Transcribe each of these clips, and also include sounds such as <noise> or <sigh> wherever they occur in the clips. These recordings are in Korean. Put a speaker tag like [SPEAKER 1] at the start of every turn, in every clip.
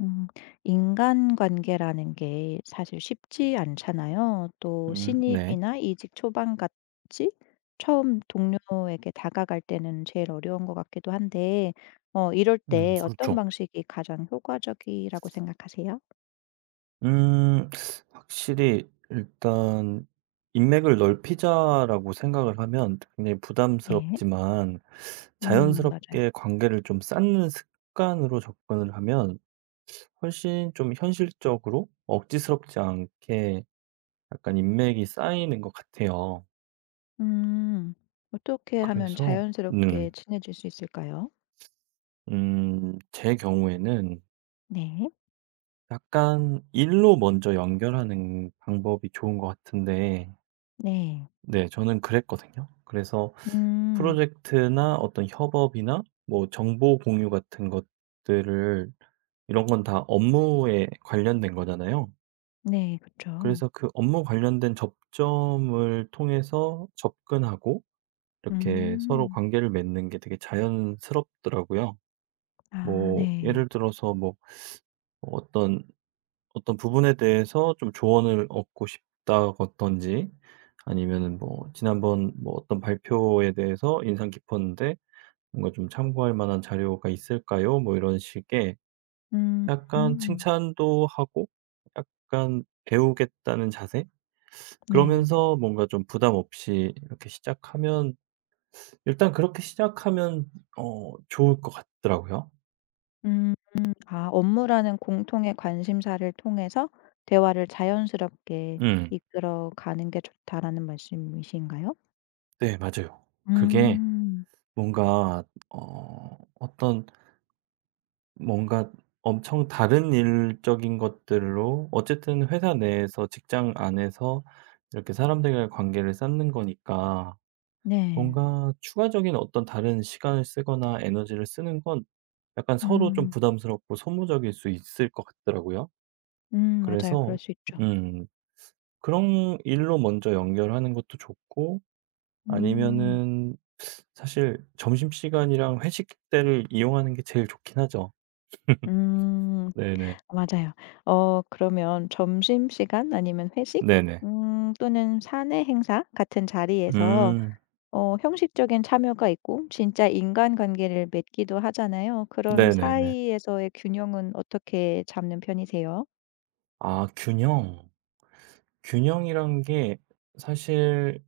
[SPEAKER 1] 음, 인간관계라는 게 사실 쉽지 않잖아요. 또
[SPEAKER 2] 네.
[SPEAKER 1] 신입이나 이직 초반 같이 처음 동료에게 다가갈 때는 제일 어려운 것 같기도 한데, 이럴 때 어떤
[SPEAKER 2] 그렇죠.
[SPEAKER 1] 방식이 가장 효과적이라고 생각하세요?
[SPEAKER 2] 음 확실히 일단 인맥을 넓히자라고 생각을 하면 굉장히
[SPEAKER 1] 네.
[SPEAKER 2] 부담스럽지만,
[SPEAKER 1] 맞아요.
[SPEAKER 2] 자연스럽게 관계를 좀 쌓는 습관으로 접근을 하면 훨씬 좀 현실적으로 억지스럽지 않게 약간 인맥이 쌓이는 것 같아요.
[SPEAKER 1] 음, 어떻게 하면
[SPEAKER 2] 그래서 네.
[SPEAKER 1] 자연스럽게 친해질 수 있을까요?
[SPEAKER 2] 제 경우에는
[SPEAKER 1] 네.
[SPEAKER 2] 약간 일로 먼저 연결하는 방법이 좋은 것 같은데,
[SPEAKER 1] 네.
[SPEAKER 2] 네. 저는 그랬거든요. 그래서
[SPEAKER 1] 음,
[SPEAKER 2] 프로젝트나 어떤 협업이나 뭐 정보 공유 같은 것들을, 이런 건 다 업무에 관련된 거잖아요.
[SPEAKER 1] 네, 그렇죠.
[SPEAKER 2] 그래서 그 업무 관련된 접점을 통해서 접근하고 이렇게 서로
[SPEAKER 1] 음,
[SPEAKER 2] 관계를 맺는 게 되게 자연스럽더라고요.
[SPEAKER 1] 아,
[SPEAKER 2] 뭐
[SPEAKER 1] 네.
[SPEAKER 2] 예를 들어서 뭐 어떤 어떤 부분에 대해서 좀 조언을 얻고 싶다든지, 아니면은 뭐 지난번 뭐 어떤 발표에 대해서 인상 깊었는데 뭔가 좀 참고할 만한 자료가 있을까요? 뭐 이런 식의
[SPEAKER 1] 음.
[SPEAKER 2] 약간
[SPEAKER 1] 음.
[SPEAKER 2] 칭찬도 하고 약간 배우겠다는 자세?
[SPEAKER 1] 네.
[SPEAKER 2] 그러면서 뭔가 좀 부담 없이 이렇게 시작하면, 일단 그렇게 시작하면 좋을 것 같더라고요.
[SPEAKER 1] 음. 아 업무라는 공통의 관심사를 통해서 대화를 자연스럽게
[SPEAKER 2] 음.
[SPEAKER 1] 이끌어 가는 게 좋다라는 말씀이신가요?
[SPEAKER 2] 네 맞아요. 그게
[SPEAKER 1] 음.
[SPEAKER 2] 뭔가 어떤 뭔가 엄청 다른 일적인 것들로 어쨌든 회사 내에서 직장 안에서 이렇게 사람들과의 관계를 쌓는 거니까,
[SPEAKER 1] 네.
[SPEAKER 2] 뭔가 추가적인 어떤 다른 시간을 쓰거나 에너지를 쓰는 건 약간 서로 좀
[SPEAKER 1] 음.
[SPEAKER 2] 부담스럽고 소모적일 수 있을 것 같더라고요.
[SPEAKER 1] 맞아요.
[SPEAKER 2] 그래서
[SPEAKER 1] 그럴 수 있죠.
[SPEAKER 2] 음 그런 일로 먼저 연결하는 것도 좋고,
[SPEAKER 1] 음.
[SPEAKER 2] 아니면은 사실 점심시간이랑 회식 때를 이용하는 게 제일 좋긴 하죠.
[SPEAKER 1] 음.
[SPEAKER 2] 네네.
[SPEAKER 1] 맞아요. 어 그러면 점심시간 아니면 회식
[SPEAKER 2] 네네.
[SPEAKER 1] 또는 사내 행사 같은 자리에서
[SPEAKER 2] 음.
[SPEAKER 1] 어 형식적인 참여가 있고 진짜 인간관계를 맺기도 하잖아요. 그런
[SPEAKER 2] 네네네.
[SPEAKER 1] 사이에서의 균형은 어떻게 잡는 편이세요?
[SPEAKER 2] 아 균형. 균형이란 게 사실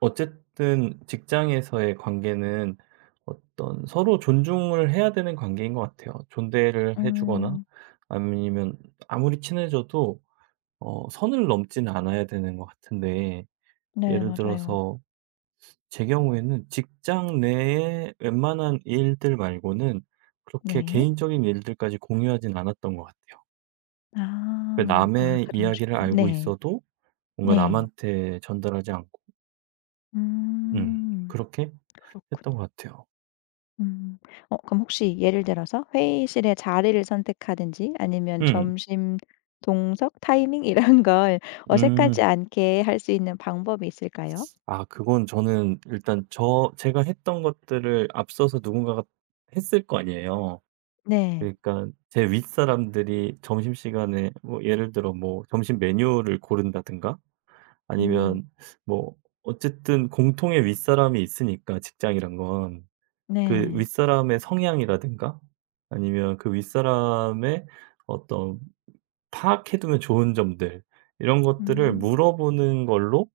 [SPEAKER 2] 어쨌든 직장에서의 관계는 어떤 서로 존중을 해야 되는 관계인 것 같아요. 존대를 해 주거나
[SPEAKER 1] 음.
[SPEAKER 2] 아니면 아무리 친해져도 선을 넘지는 않아야 되는 것 같은데,
[SPEAKER 1] 네
[SPEAKER 2] 예를
[SPEAKER 1] 맞아요.
[SPEAKER 2] 들어서 제 경우에는 직장 내에 웬만한 일들 말고는 그렇게
[SPEAKER 1] 네.
[SPEAKER 2] 개인적인 일들까지 공유하진 않았던 것 같아요. 그
[SPEAKER 1] 아. 아
[SPEAKER 2] 남의
[SPEAKER 1] 그런
[SPEAKER 2] 이야기를
[SPEAKER 1] 식으로.
[SPEAKER 2] 알고
[SPEAKER 1] 네.
[SPEAKER 2] 있어도 뭔가
[SPEAKER 1] 네.
[SPEAKER 2] 남한테 전달하지 않고
[SPEAKER 1] 음.
[SPEAKER 2] 그렇게 했던
[SPEAKER 1] 그렇군요.
[SPEAKER 2] 것 같아요.
[SPEAKER 1] 음. 어 그럼 혹시 예를 들어서 회의실의 자리를 선택하든지 아니면
[SPEAKER 2] 음.
[SPEAKER 1] 점심 동석 타이밍 이런 <laughs> 걸 어색하지
[SPEAKER 2] 음.
[SPEAKER 1] 않게 할 수 있는 방법이 있을까요?
[SPEAKER 2] 아 그건 저는 일단 제가 했던 것들을 앞서서 누군가가 했을 거 아니에요.
[SPEAKER 1] 네.
[SPEAKER 2] 그러니까 제 윗사람들이 점심시간에 뭐 예를 들어 뭐 점심 메뉴를 고른다든가
[SPEAKER 1] 음.
[SPEAKER 2] 아니면 뭐, 어쨌든 공통의 윗사람이 있으니까 직장이란 건. 그
[SPEAKER 1] 네.
[SPEAKER 2] 윗사람의 성향이라든가 아니면 그 윗사람의 어떤 파악해두면 좋은 점들, 이런 것들을
[SPEAKER 1] 음.
[SPEAKER 2] 물어보는 걸로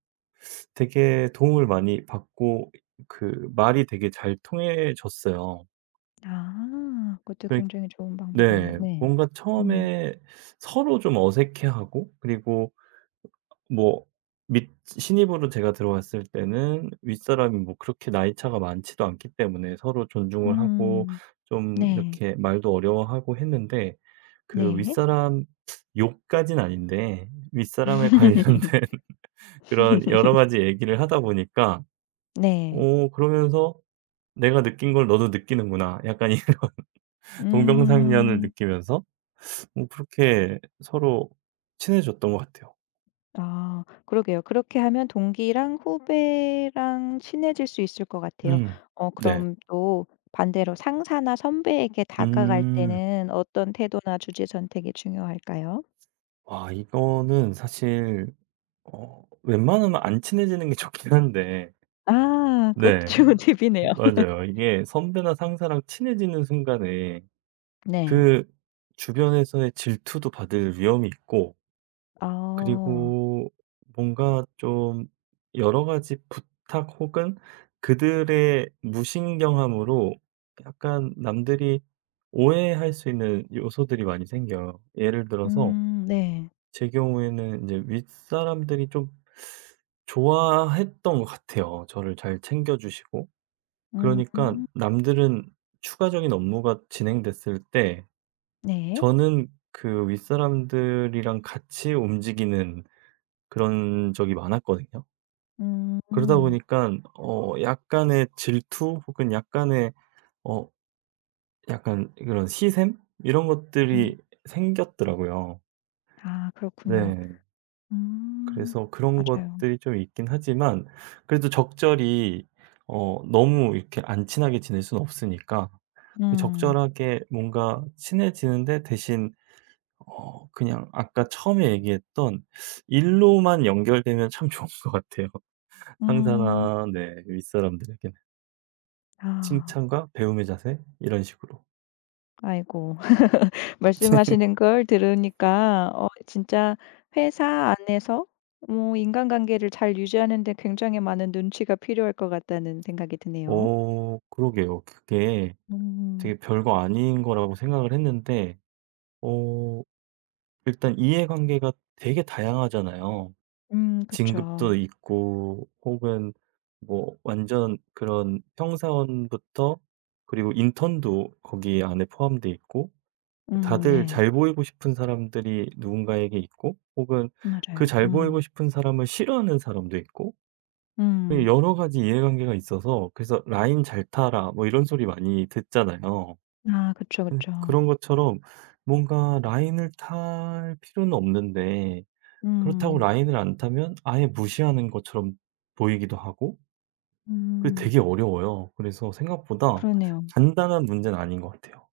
[SPEAKER 2] 되게 도움을 많이 받고 그 말이 되게 잘 통해졌어요.
[SPEAKER 1] 아 그것도
[SPEAKER 2] 그니
[SPEAKER 1] 굉장히 좋은 방법이네요.
[SPEAKER 2] 네.
[SPEAKER 1] 네.
[SPEAKER 2] 뭔가
[SPEAKER 1] 음.
[SPEAKER 2] 처음에 서로 좀 어색해하고, 그리고 뭐 밑 신입으로 제가 들어왔을 때는 윗사람이 뭐 그렇게 나이 차가 많지도 않기 때문에 서로 존중을 하고
[SPEAKER 1] 음.
[SPEAKER 2] 좀
[SPEAKER 1] 네.
[SPEAKER 2] 이렇게 말도 어려워하고 했는데, 그
[SPEAKER 1] 네.
[SPEAKER 2] 윗사람 욕까진 아닌데 윗사람에 <laughs> 관련된 그런 여러 가지 얘기를 하다 보니까,
[SPEAKER 1] 네.
[SPEAKER 2] 오 그러면서 '내가 느낀 걸 너도 느끼는구나.' 약간 이 <laughs> 동병상련을
[SPEAKER 1] 음.
[SPEAKER 2] 느끼면서 뭐 그렇게 서로 친해졌던 것 같아요.
[SPEAKER 1] 아 그러게요. 그렇게 하면 동기랑 후배랑 친해질 수 있을 것 같아요.
[SPEAKER 2] 음.
[SPEAKER 1] 어
[SPEAKER 2] 네.
[SPEAKER 1] 그럼 또 반대로 상사나 선배에게 다가갈
[SPEAKER 2] 음.
[SPEAKER 1] 때는 어떤 태도나 주제 선택이 중요할까요?
[SPEAKER 2] 와 이거는 사실 웬만하면 안 친해지는 게 좋긴 한데.
[SPEAKER 1] 아 그것도
[SPEAKER 2] 네.
[SPEAKER 1] 좋은 팁이네요.
[SPEAKER 2] 맞아요. 이게 선배나 상사랑 친해지는 순간에
[SPEAKER 1] 네.
[SPEAKER 2] 그 주변에서의 질투도 받을 위험이 있고,
[SPEAKER 1] 아.
[SPEAKER 2] 그리고 뭔가 좀 여러 가지 부탁 혹은 그들의 무신경함으로 약간 남들이 오해할 수 있는 요소들이 많이 생겨요. 예를 들어서
[SPEAKER 1] 네.
[SPEAKER 2] 제 경우에는 이제 윗사람들이 좀 좋아했던 것 같아요, 저를 잘 챙겨 주시고.
[SPEAKER 1] 음.
[SPEAKER 2] 그러니까 남들은 추가적인 업무가 진행됐을 때
[SPEAKER 1] 네.
[SPEAKER 2] 저는 그 윗사람들이랑 같이 움직이는 그런 적이 많았거든요. 그러다 보
[SPEAKER 1] 음.
[SPEAKER 2] 니까 약간의 질투 혹은 약간의 어 약간 그런 시샘 이런
[SPEAKER 1] 음.
[SPEAKER 2] 것들이 생겼더라고요.
[SPEAKER 1] 아 그렇군요.
[SPEAKER 2] 네.
[SPEAKER 1] 음.
[SPEAKER 2] 그래서 그런
[SPEAKER 1] 맞아요.
[SPEAKER 2] 것들이 좀 있긴 하지만, 그래도 적절히 너무 이렇게 안 친하게 지낼 수는 없으니까 그
[SPEAKER 1] 음.
[SPEAKER 2] 적절하게 뭔가 친해지는데, 대신 그냥 아까 처음에 얘기했던 일로만 연결되면 참 좋은 것 같아요.
[SPEAKER 1] 음.
[SPEAKER 2] 상사나 네 윗사람들에게는
[SPEAKER 1] 아.
[SPEAKER 2] 칭찬과 배움의 자세 이런 식으로.
[SPEAKER 1] 아이고. <laughs> 말씀하시는 걸 들으니까 어 진짜 회사 안에서 뭐 인간관계를 잘 유지하는 데 굉장히 많은 눈치가 필요할 것 같다는 생각이 드네요.
[SPEAKER 2] 그러게요. 그게
[SPEAKER 1] 음.
[SPEAKER 2] 되게 별거 아닌 거라고 생각을 했는데 어 일단 이해관계가 되게 다양하잖아요.
[SPEAKER 1] 그쵸.
[SPEAKER 2] 진급도 있고 혹은 뭐 완전 그런 평사원부터, 그리고 인턴도 거기 안에 포함돼 있고, 다들
[SPEAKER 1] 네.
[SPEAKER 2] 잘 보이고 싶은 사람들이 누군가에게 있고, 혹은 그
[SPEAKER 1] 맞아요.
[SPEAKER 2] 잘 보이고
[SPEAKER 1] 음.
[SPEAKER 2] 싶은 사람을 싫어하는 사람도 있고, 그
[SPEAKER 1] 음.
[SPEAKER 2] 여러 가지 이해관계가 있어서 그래서 "라인 잘 타라." 뭐 이런 소리 많이 듣잖아요.
[SPEAKER 1] 아 그쵸, 그쵸.
[SPEAKER 2] 그런 것처럼 뭔가 라인을 탈 필요는 없는데, 그렇다고
[SPEAKER 1] 음.
[SPEAKER 2] 라인을 안 타면 아예 무시하는 것처럼 보이기도 하고, 그게
[SPEAKER 1] 음.
[SPEAKER 2] 되게 어려워요. 그래서 생각보다
[SPEAKER 1] 그러네요.
[SPEAKER 2] 간단한 문제는 아닌 것 같아요.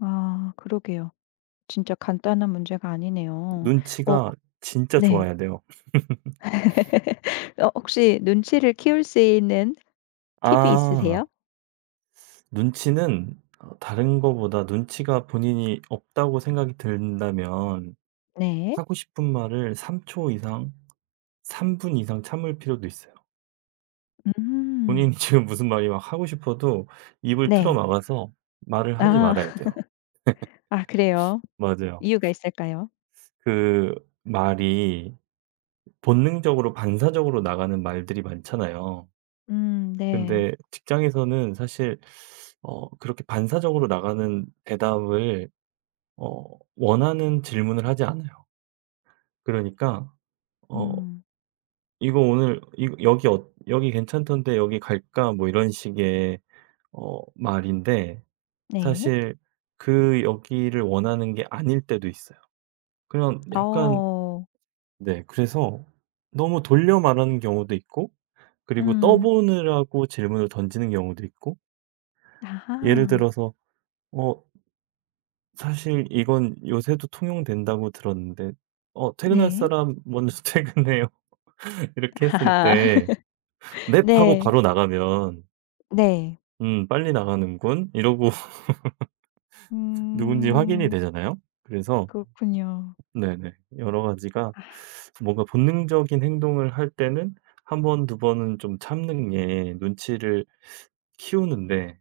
[SPEAKER 1] 아 그러게요. 진짜 간단한 문제가 아니네요. 어
[SPEAKER 2] 눈치가 진짜
[SPEAKER 1] 네.
[SPEAKER 2] 좋아야 돼요.
[SPEAKER 1] 어 혹시 눈치를 키울 수 있는 팁이
[SPEAKER 2] 아
[SPEAKER 1] 있으세요?
[SPEAKER 2] 눈치는 다른 거보다 눈치가 본인이 없다고 생각이 든다면
[SPEAKER 1] 네.
[SPEAKER 2] 하고 싶은 말을 3초 이상, 3분 이상 참을 필요도 있어요. 본인이
[SPEAKER 1] 음.
[SPEAKER 2] <laughs> 지금 무슨 말이 막 하고 싶어도 입을 틀어
[SPEAKER 1] 네.
[SPEAKER 2] 막아서 말을 하지
[SPEAKER 1] 아.
[SPEAKER 2] 말아야
[SPEAKER 1] <laughs>
[SPEAKER 2] 돼요.
[SPEAKER 1] 아 그래요?
[SPEAKER 2] 맞아요.
[SPEAKER 1] 이유가 있을까요?
[SPEAKER 2] 그 말이 본능적으로 반사적으로 나가는 말들이 많잖아요.
[SPEAKER 1] 네.
[SPEAKER 2] 근데 직장에서는 사실 그렇게 반사적으로 나가는 대답을 어 원하는 질문을 하지 않아요. 그러니까 어
[SPEAKER 1] 음
[SPEAKER 2] "이거 오늘 이 여기 어 여기 괜찮던데 여기 갈까?" 뭐 이런 식의 말인데,
[SPEAKER 1] 네.
[SPEAKER 2] 사실 그 여기를 원하는 게 아닐 때도 있어요. 그냥 약간,
[SPEAKER 1] 어.
[SPEAKER 2] 네, 그래서 너무 돌려 말하는 경우도 있고, 그리고
[SPEAKER 1] 음.
[SPEAKER 2] 떠보느라고 질문을 던지는 경우도 있고. 예를
[SPEAKER 1] 아하.
[SPEAKER 2] 들어서, "어 사실 이건 요새도 통용된다고 들었는데 어 퇴근할
[SPEAKER 1] 네.
[SPEAKER 2] 사람 먼저 <laughs> 퇴근해요." <laughs> 이렇게 했을
[SPEAKER 1] 아하.
[SPEAKER 2] 때
[SPEAKER 1] <laughs>
[SPEAKER 2] "넵." 하고
[SPEAKER 1] 네.
[SPEAKER 2] 바로 나가면
[SPEAKER 1] 네.
[SPEAKER 2] '음 빨리 나가는군.' 이러고 <laughs> 누군지 확인이
[SPEAKER 1] 음.
[SPEAKER 2] 되잖아요. 그래서
[SPEAKER 1] 그렇군요.
[SPEAKER 2] 네네. 여러 가지가
[SPEAKER 1] 아.
[SPEAKER 2] 뭔가 본능적인 행동을 할 때는 한 번 두 번은 좀 참는 게 눈치를 키우는데,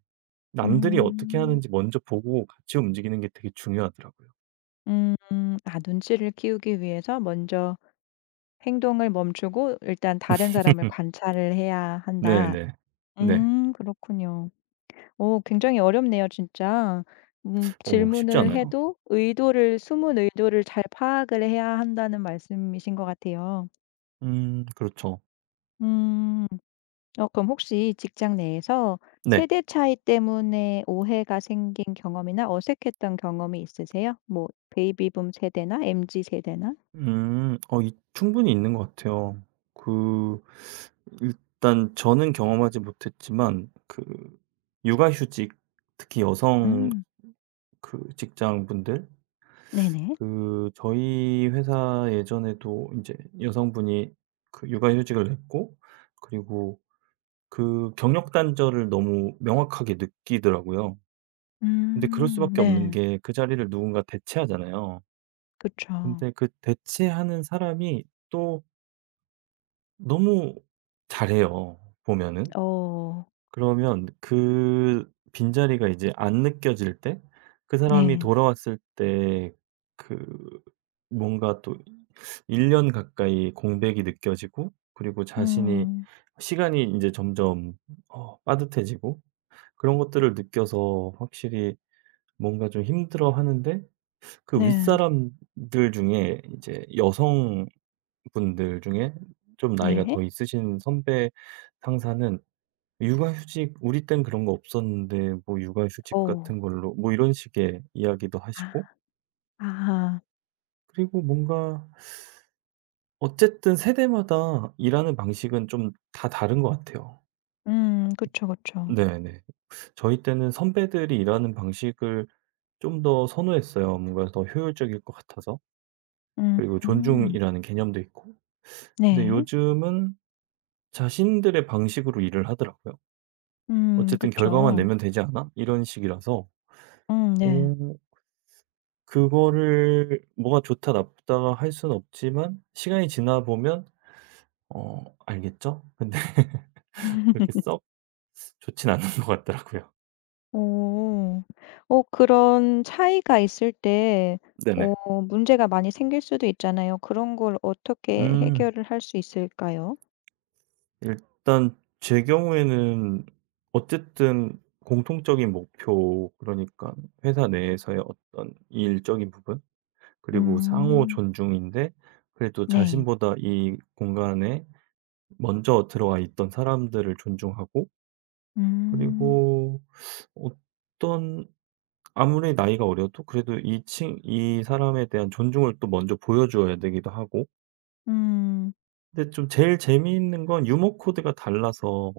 [SPEAKER 2] 남들이 어떻게
[SPEAKER 1] 음.
[SPEAKER 2] 하는지 먼저 보고 같이 움직이는 게 되게 중요하더라고요.
[SPEAKER 1] 음. 음. 아 눈치를 키우기 위해서 먼저 행동을 멈추고 일단 다른 사람을
[SPEAKER 2] <laughs>
[SPEAKER 1] 관찰을 해야 한다.
[SPEAKER 2] 네네. 네.
[SPEAKER 1] 그렇군요. 오, 굉장히 어렵네요 진짜.
[SPEAKER 2] 쉽지
[SPEAKER 1] 질문을
[SPEAKER 2] 않아요.
[SPEAKER 1] 해도 의도를 숨은 의도를 잘 파악을 해야 한다는 말씀이신 것 같아요.
[SPEAKER 2] 그렇죠.
[SPEAKER 1] 음. 어 그럼 혹시 직장 내에서
[SPEAKER 2] 네.
[SPEAKER 1] 세대 차이 때문에 오해가 생긴 경험이나 어색했던 경험이 있으세요? 뭐 베이비붐 세대나 MZ 세대나?
[SPEAKER 2] 이 충분히 있는 것 같아요. 그 일단 저는 경험하지 못했지만 그 육아휴직, 특히 여성
[SPEAKER 1] 음.
[SPEAKER 2] 그 직장분들,
[SPEAKER 1] 네네.
[SPEAKER 2] 그 저희 회사 예전에도 이제 여성분이 그 육아휴직을 냈고, 그리고 그 경력 단절을 너무 명확하게 느끼더라고요. 근데 그럴
[SPEAKER 1] 음.
[SPEAKER 2] 수밖에 없는
[SPEAKER 1] 네.
[SPEAKER 2] 게 그 자리를 누군가 대체하잖아요.
[SPEAKER 1] 그쵸.
[SPEAKER 2] 근데 그 대체하는 사람이 또 너무 잘해요 보면은.
[SPEAKER 1] 어
[SPEAKER 2] 그러면 그 빈자리가 이제 안 느껴질 때 그 사람이
[SPEAKER 1] 네.
[SPEAKER 2] 돌아왔을 때 그 뭔가 또 1년 가까이 공백이 느껴지고, 그리고 자신이
[SPEAKER 1] 음
[SPEAKER 2] 시간이 이제 점점 빠듯해지고 그런 것들을 느껴서 확실히 뭔가 좀 힘들어하는데, 그
[SPEAKER 1] 네.
[SPEAKER 2] 윗사람들 중에 이제 여성분들 중에 좀 나이가
[SPEAKER 1] 네.
[SPEAKER 2] 더 있으신 선배 상사는 육아휴직 우리 땐 그런 거 없었는데 뭐 육아휴직
[SPEAKER 1] 어.
[SPEAKER 2] 같은 걸로 뭐 이런 식의 이야기도
[SPEAKER 1] 아
[SPEAKER 2] 하시고.
[SPEAKER 1] 아하.
[SPEAKER 2] 그리고 뭔가 어쨌든 세대마다 일하는 방식은 좀 다 다른 것 같아요.
[SPEAKER 1] 그쵸, 그쵸.
[SPEAKER 2] 네네. 저희 때는 선배들이 일하는 방식을 좀 더 선호했어요. 뭔가 더 효율적일 것 같아서.
[SPEAKER 1] 음
[SPEAKER 2] 그리고
[SPEAKER 1] 음,
[SPEAKER 2] 존중이라는 개념도 있고. 근데
[SPEAKER 1] 네.
[SPEAKER 2] 요즘은 자신들의 방식으로 일을 하더라고요. 어쨌든 결과만
[SPEAKER 1] 그쵸.
[SPEAKER 2] 내면 되지 않아? 이런 식이라서
[SPEAKER 1] 네.
[SPEAKER 2] 어 그거를 뭐가 좋다 나쁘다 할 수는 없지만 시간이 지나 보면 알겠죠? 근데 <laughs> 그렇게 썩 좋진 않은 것 같더라고요.
[SPEAKER 1] 오오 어 그런 차이가 있을 때 어
[SPEAKER 2] 네네.
[SPEAKER 1] 문제가 많이 생길 수도 있잖아요. 그런 걸 어떻게
[SPEAKER 2] 음.
[SPEAKER 1] 해결을 할 수 있을까요?
[SPEAKER 2] 일단 제 경우에는 어쨌든 공통적인 목표, 그러니까 회사 내에서의 어떤 일적인 부분, 그리고 상호
[SPEAKER 1] 음
[SPEAKER 2] 존중인데, 그래도
[SPEAKER 1] 네.
[SPEAKER 2] 자신보다 이 공간에 먼저 들어와 있던 사람들을 존중하고,
[SPEAKER 1] 음.
[SPEAKER 2] 그리고 어떤 아무리 나이가 어려도 그래도 이 사람에 대한 존중을 또 먼저 보여 줘야 되기도 하고.
[SPEAKER 1] 음
[SPEAKER 2] 근데 좀 제일 재미있는 건 유머 코드가 달라서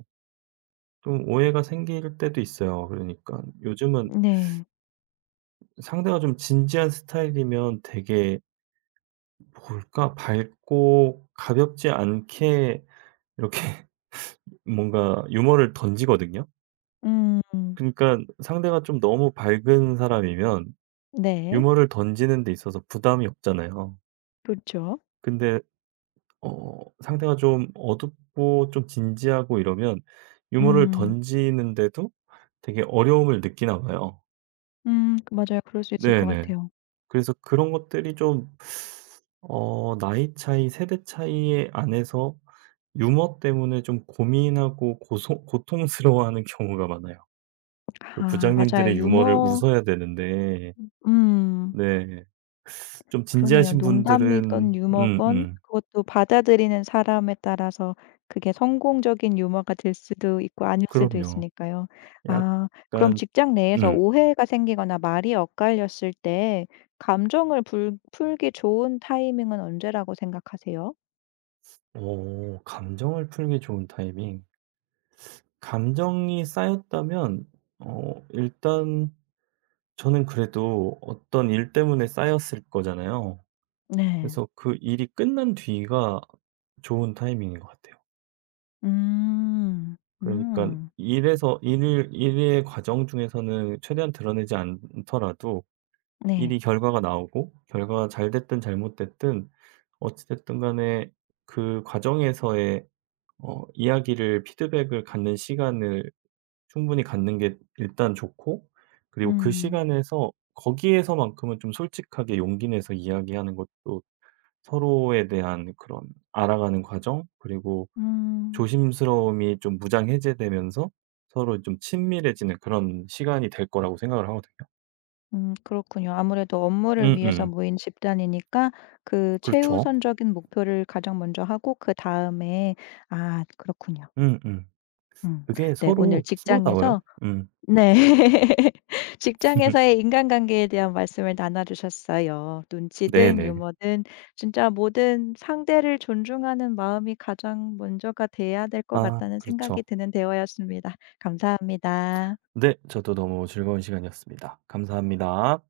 [SPEAKER 2] 좀 오해가 생길 때도 있어요. 그러니까 요즘은
[SPEAKER 1] 네.
[SPEAKER 2] 상대가 좀 진지한 스타일이면 되게 뭘까? 밝고 가볍지 않게 이렇게 <laughs> 뭔가 유머를 던지거든요.
[SPEAKER 1] 음
[SPEAKER 2] 그러니까 상대가 좀 너무 밝은 사람이면
[SPEAKER 1] 네.
[SPEAKER 2] 유머를 던지는 데 있어서 부담이 없잖아요.
[SPEAKER 1] 그쵸.
[SPEAKER 2] 근데 상대가 좀 어둡고 좀 진지하고 이러면 유머를
[SPEAKER 1] 음.
[SPEAKER 2] 던지는데도 되게 어려움을 느끼나 봐요.
[SPEAKER 1] 맞아요. 그럴 수 있을 것
[SPEAKER 2] 네네.
[SPEAKER 1] 같아요.
[SPEAKER 2] 그래서 그런 것들이 좀 나이 차이, 세대 차이 안에서 유머 때문에 좀 고민하고 고소 고통스러워하는 <laughs> 경우가 많아요. 그
[SPEAKER 1] 아 맞아요.
[SPEAKER 2] 부장님들의 유머를
[SPEAKER 1] 유머
[SPEAKER 2] 웃어야 되는데
[SPEAKER 1] 음
[SPEAKER 2] 네, 좀
[SPEAKER 1] 그러네요.
[SPEAKER 2] 진지하신 분들은
[SPEAKER 1] 농담이건 유머건
[SPEAKER 2] 음음
[SPEAKER 1] 그것도 받아들이는 사람에 따라서 그게 성공적인 유머가 될 수도 있고 아닐 수도
[SPEAKER 2] 그럼요.
[SPEAKER 1] 있으니까요. 아 그럼
[SPEAKER 2] 약간.
[SPEAKER 1] 직장 내에서
[SPEAKER 2] 음.
[SPEAKER 1] 오해가 생기거나 말이 엇갈렸을 때 감정을 불 풀기 좋은 타이밍은 언제라고 생각하세요?
[SPEAKER 2] 오 감정을 풀기 좋은 타이밍. 감정이 쌓였다면 일단 저는 그래도 어떤 일 때문에 쌓였을 거잖아요.
[SPEAKER 1] 네.
[SPEAKER 2] 그래서 그 일이 끝난 뒤가 좋은 타이밍인 것 같아요.
[SPEAKER 1] 음.
[SPEAKER 2] 그러니까
[SPEAKER 1] 음.
[SPEAKER 2] 일에서 일을 일의 과정 중에서는 최대한 드러내지 않더라도
[SPEAKER 1] 네.
[SPEAKER 2] 일이 결과가 나오고, 결과가 잘 됐든 잘못됐든 어찌 됐든 간에 그 과정에서의 이야기를 피드백을 갖는 시간을 충분히 갖는 게 일단 좋고, 그리고 그
[SPEAKER 1] 음.
[SPEAKER 2] 시간에서 거기에서만큼은 좀 솔직하게 용기 내서 이야기하는 것도 서로에 대한 그런 알아가는 과정, 그리고
[SPEAKER 1] 음.
[SPEAKER 2] 조심스러움이 좀 무장 해제되면서 서로 좀 친밀해지는 그런 시간이 될 거라고 생각을 하거든요.
[SPEAKER 1] 그렇군요. 아무래도 업무를 위해서
[SPEAKER 2] 음음.
[SPEAKER 1] 모인 집단이니까 그
[SPEAKER 2] 그렇죠.
[SPEAKER 1] 최우선적인 목표를 가장 먼저 하고 그다음에 아 그렇군요.
[SPEAKER 2] 음음.
[SPEAKER 1] 음.
[SPEAKER 2] 그게
[SPEAKER 1] 네 오늘
[SPEAKER 2] 서로 프로다워요.
[SPEAKER 1] 직장에서
[SPEAKER 2] 음.
[SPEAKER 1] 네. <laughs>
[SPEAKER 2] <laughs>
[SPEAKER 1] 직장에서의 인간관계에 대한 말씀을 나눠 주셨어요. 눈치든
[SPEAKER 2] 네네.
[SPEAKER 1] 유머든 진짜 모든 상대를 존중하는 마음이 가장 먼저가 돼야 될 것
[SPEAKER 2] 아
[SPEAKER 1] 같다는 생각이
[SPEAKER 2] 그렇죠.
[SPEAKER 1] 드는 대화였습니다. 감사합니다.
[SPEAKER 2] 네. 저도 너무 즐거운 시간이었습니다. 감사합니다.